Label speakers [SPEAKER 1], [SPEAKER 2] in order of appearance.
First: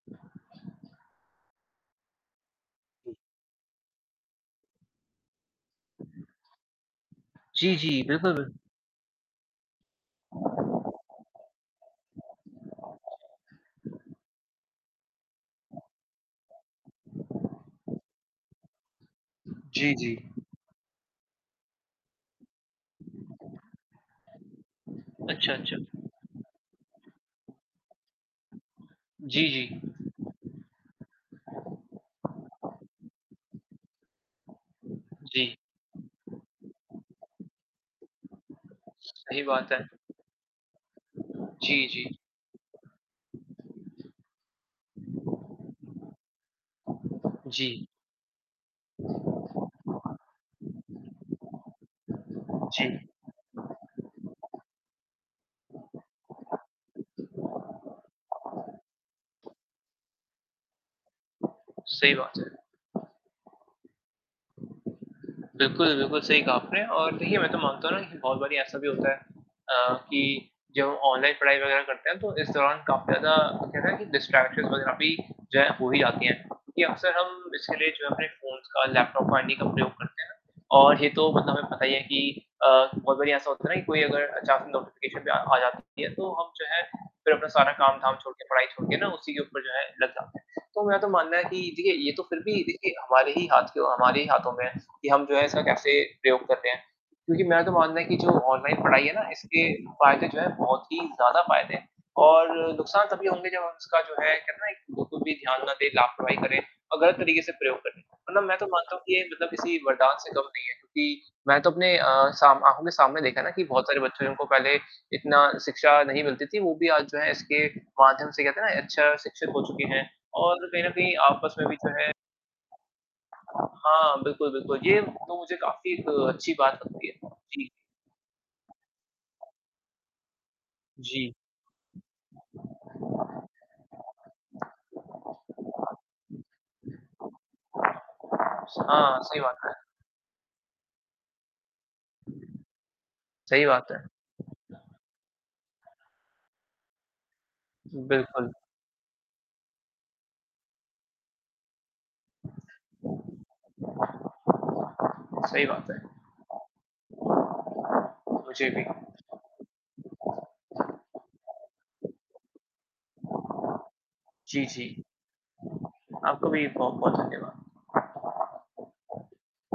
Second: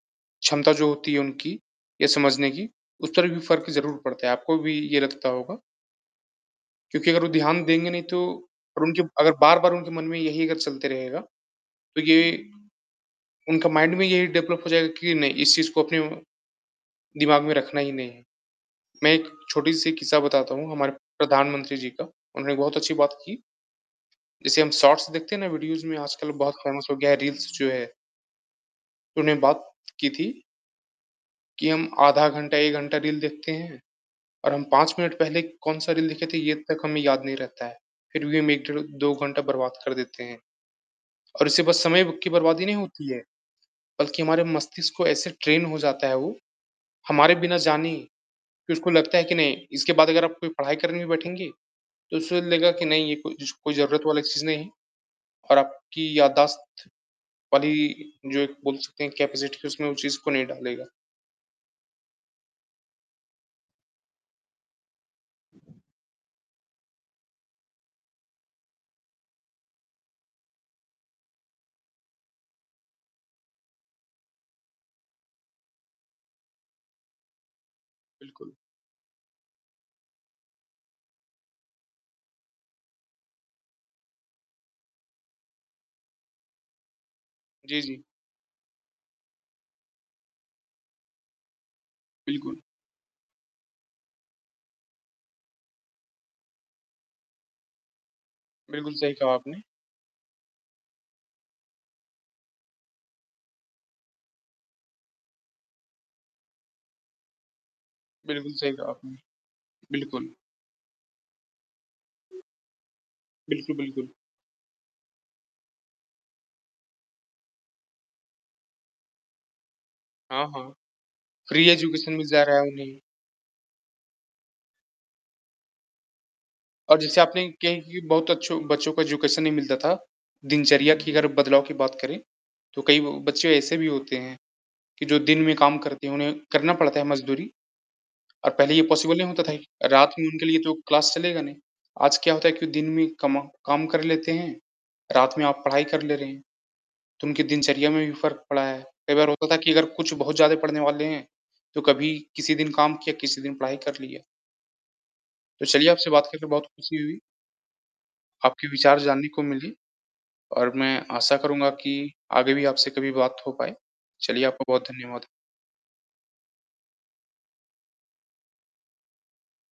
[SPEAKER 1] क्षमता जो होती है उनकी ये समझने की, उस तरह का भी फ़र्क ज़रूर पड़ता है। आपको भी ये लगता होगा? क्योंकि अगर वो ध्यान
[SPEAKER 2] जी,
[SPEAKER 1] देंगे
[SPEAKER 2] जी।
[SPEAKER 1] नहीं तो
[SPEAKER 2] बिल्कुल, बिल्कु
[SPEAKER 1] और उनके अगर बार-बार उनके मन में यही अगर चलते रहेगा। तो ये उनका माइंड में यही डेवलप हो जाएगा कि नहीं इस चीज़ को अपने दिमाग में रखना ही नहीं है। मैं एक छोटी-सी
[SPEAKER 2] जी, जी।
[SPEAKER 1] किस्सा बताता हूँ हमारे प्रधानमंत्री जी का उन्होंने बहुत अच्छी बात की। जैसे हम शॉर्ट्स देखते हैं ना
[SPEAKER 2] अच्छा, अच्छा।
[SPEAKER 1] वीडियोज़ में आजकल बहुत फ़ेमस हो गया है रील्स जो है। उन्होंने
[SPEAKER 2] जी, जी।
[SPEAKER 1] बात की थी कि हम आधा घंटा या 1 घंटा रील देखते हैं। और हम 5 मिनट पहले
[SPEAKER 2] जी।
[SPEAKER 1] कौन-सा रील देखे थे ये तक हमें याद नहीं रहता है। फ़िर भी हम 1, डेढ़, 2 घंटा
[SPEAKER 2] सही बात
[SPEAKER 1] बर्बाद
[SPEAKER 2] है।
[SPEAKER 1] कर देते हैं। और उससे बस
[SPEAKER 2] जी,
[SPEAKER 1] समय
[SPEAKER 2] जी।
[SPEAKER 1] की बर्बादी नहीं होती है। बल्कि हमारे मस्तिष्क को ऐसे ट्रेन हो जाता है वो। हमारे बिना
[SPEAKER 2] जी।
[SPEAKER 1] जाने कि उसको लगता है कि नहीं इसके बाद अगर आप कोई पढ़ाई करने में बैठेंगे। तो उसे लगेगा कि
[SPEAKER 2] जी।
[SPEAKER 1] नहीं ये कोई ज ज़रूरत वाली चीज़ नहीं है। और आपकी याददाश्त वाली जो एक बोल सकते हैं कैपेसिटी के उसमें उस चीज़ को नहीं डालेगा।
[SPEAKER 2] सही बात है। बिल्कुल, बिल्कुल सही कहा आपने और देखिए मैं तो मानता हूँ ना कि बहुत बारी ऐसा भी होता है। अ, कि जब ऑनलाइन पढ़ाई वगैरह करते हैं तो इस दौरान काफ़ी ज़्यादा कहते हैं ना कि डिस्ट्रैक्शंस वगैरह भी जो है, हो ही जाती है। क्योंकि अक्सर हम इसके लिए जो है हमने
[SPEAKER 1] बिल्कुल।
[SPEAKER 2] फ़ोन्स का, लैपटॉप का इन्हीं का प्रयोग करते हैं। और ये तो मतलब हमें पता ही है कि अ, बहुत बारी ऐसा होता है ना कि कोई अगर अचानक नोटिफ़िकेशन भी आ आ जाती है। तो हम जो है फ़िर अपना सारा
[SPEAKER 1] जी, जी।
[SPEAKER 2] काम-धाम छोड़ के पढ़ाई छोड़ के ना उसी के ऊपर जो है लग जाते हैं। तो मैं तो मानना है कि देखिए ये तो फ़िर भी
[SPEAKER 1] बिल्कुल।
[SPEAKER 2] देखिए हमारे ही हाथ के हो हमारे ही हाथों में है कि हम जो है इसका कैसे प्रयोग करते हैं। क्योंकि मैं तो मानना है कि जो ऑनलाइन
[SPEAKER 1] बिल्कुल,
[SPEAKER 2] पढ़ाई है
[SPEAKER 1] सही
[SPEAKER 2] ना
[SPEAKER 1] कहा आपने।
[SPEAKER 2] इसके फ़ायदे जो हैं बहुत ही ज़्यादा फ़ायदे हैं। और नुकसान तभी होंगे जब उसका जो है कहते हैं ना एक बिल्कुल भी ध्यान ना दें, लापरवाही करें और गलत तरीके से प्रयोग करें। मतलब
[SPEAKER 1] बिल्कुल,
[SPEAKER 2] मैं तो
[SPEAKER 1] सही कहा
[SPEAKER 2] मानता हूँ कि
[SPEAKER 1] आपने।
[SPEAKER 2] ये मतलब किसी वरदान से
[SPEAKER 1] बिल्कुल।
[SPEAKER 2] कम नहीं है क्योंकि मैं तो अपने अ, सामने आमने-सामने देखा ना कि
[SPEAKER 1] बिल्कुल,
[SPEAKER 2] बहुत सारे
[SPEAKER 1] बिल्कुल।
[SPEAKER 2] बच्चों ने उनको पहले इतना शिक्षा नहीं मिलती थी। वो भी आज जो है इसके माध्यम से कहते हैं ना अच्छा शिक्षित हो चुके हैं।
[SPEAKER 1] हाँ,
[SPEAKER 2] और
[SPEAKER 1] हाँ।
[SPEAKER 2] कहीं न कहीं आपस में
[SPEAKER 1] फ़्री
[SPEAKER 2] भी जो है
[SPEAKER 1] एजुकेशन मिल जा रहा है उन्हें।
[SPEAKER 2] हाँ, बिल्कुल, बिल्कुल। ये तो मुझे काफ़ी एक अच्छी बात
[SPEAKER 1] और
[SPEAKER 2] लगती
[SPEAKER 1] जैसे
[SPEAKER 2] है।
[SPEAKER 1] आपने
[SPEAKER 2] जी।
[SPEAKER 1] कही कि बहुत अच्छो बच्चों को एजुकेशन नहीं मिलता था, दिनचर्या की अगर
[SPEAKER 2] जी।
[SPEAKER 1] बदलाव की बात करें। तो कई ब बच्चे ऐसे भी होते हैं कि जो दिन में काम करती हैं उन्हें करना पड़ता है मज़दूरी। और पहले ये पॉसिबल
[SPEAKER 2] हाँ,
[SPEAKER 1] नहीं
[SPEAKER 2] सही
[SPEAKER 1] होता था
[SPEAKER 2] बात
[SPEAKER 1] ही
[SPEAKER 2] है।
[SPEAKER 1] रात में उनके लिए तो क्लास चलेगा नहीं। आज क्या होता है कि दिन में कमा
[SPEAKER 2] सही
[SPEAKER 1] काम
[SPEAKER 2] बात
[SPEAKER 1] कर
[SPEAKER 2] है।
[SPEAKER 1] लेते हैं। रात में आप पढ़ाई कर ले रहे हैं तो उनके दिनचर्या में भी फ़र्क
[SPEAKER 2] बिल्कुल।
[SPEAKER 1] पड़ा है। कई बार होता था कि अगर कुछ बहुत ज़्यादा पढ़ने वाले हैं। तो कभी किसी दिन काम किया, किसी दिन पढ़ाई कर लिया।
[SPEAKER 2] सही
[SPEAKER 1] तो चलिए
[SPEAKER 2] बात है।
[SPEAKER 1] आपसे बात करके बहुत ख़ुशी हुई। आपके
[SPEAKER 2] मुझे भी।
[SPEAKER 1] विचार जानने को मिली। और मैं आशा करूँगा कि आगे भी आपसे कभी बात हो पाए। चलिए
[SPEAKER 2] जी,
[SPEAKER 1] आपका बहुत
[SPEAKER 2] जी।
[SPEAKER 1] धन्यवाद।
[SPEAKER 2] आपका भी बहुत धन्यवाद।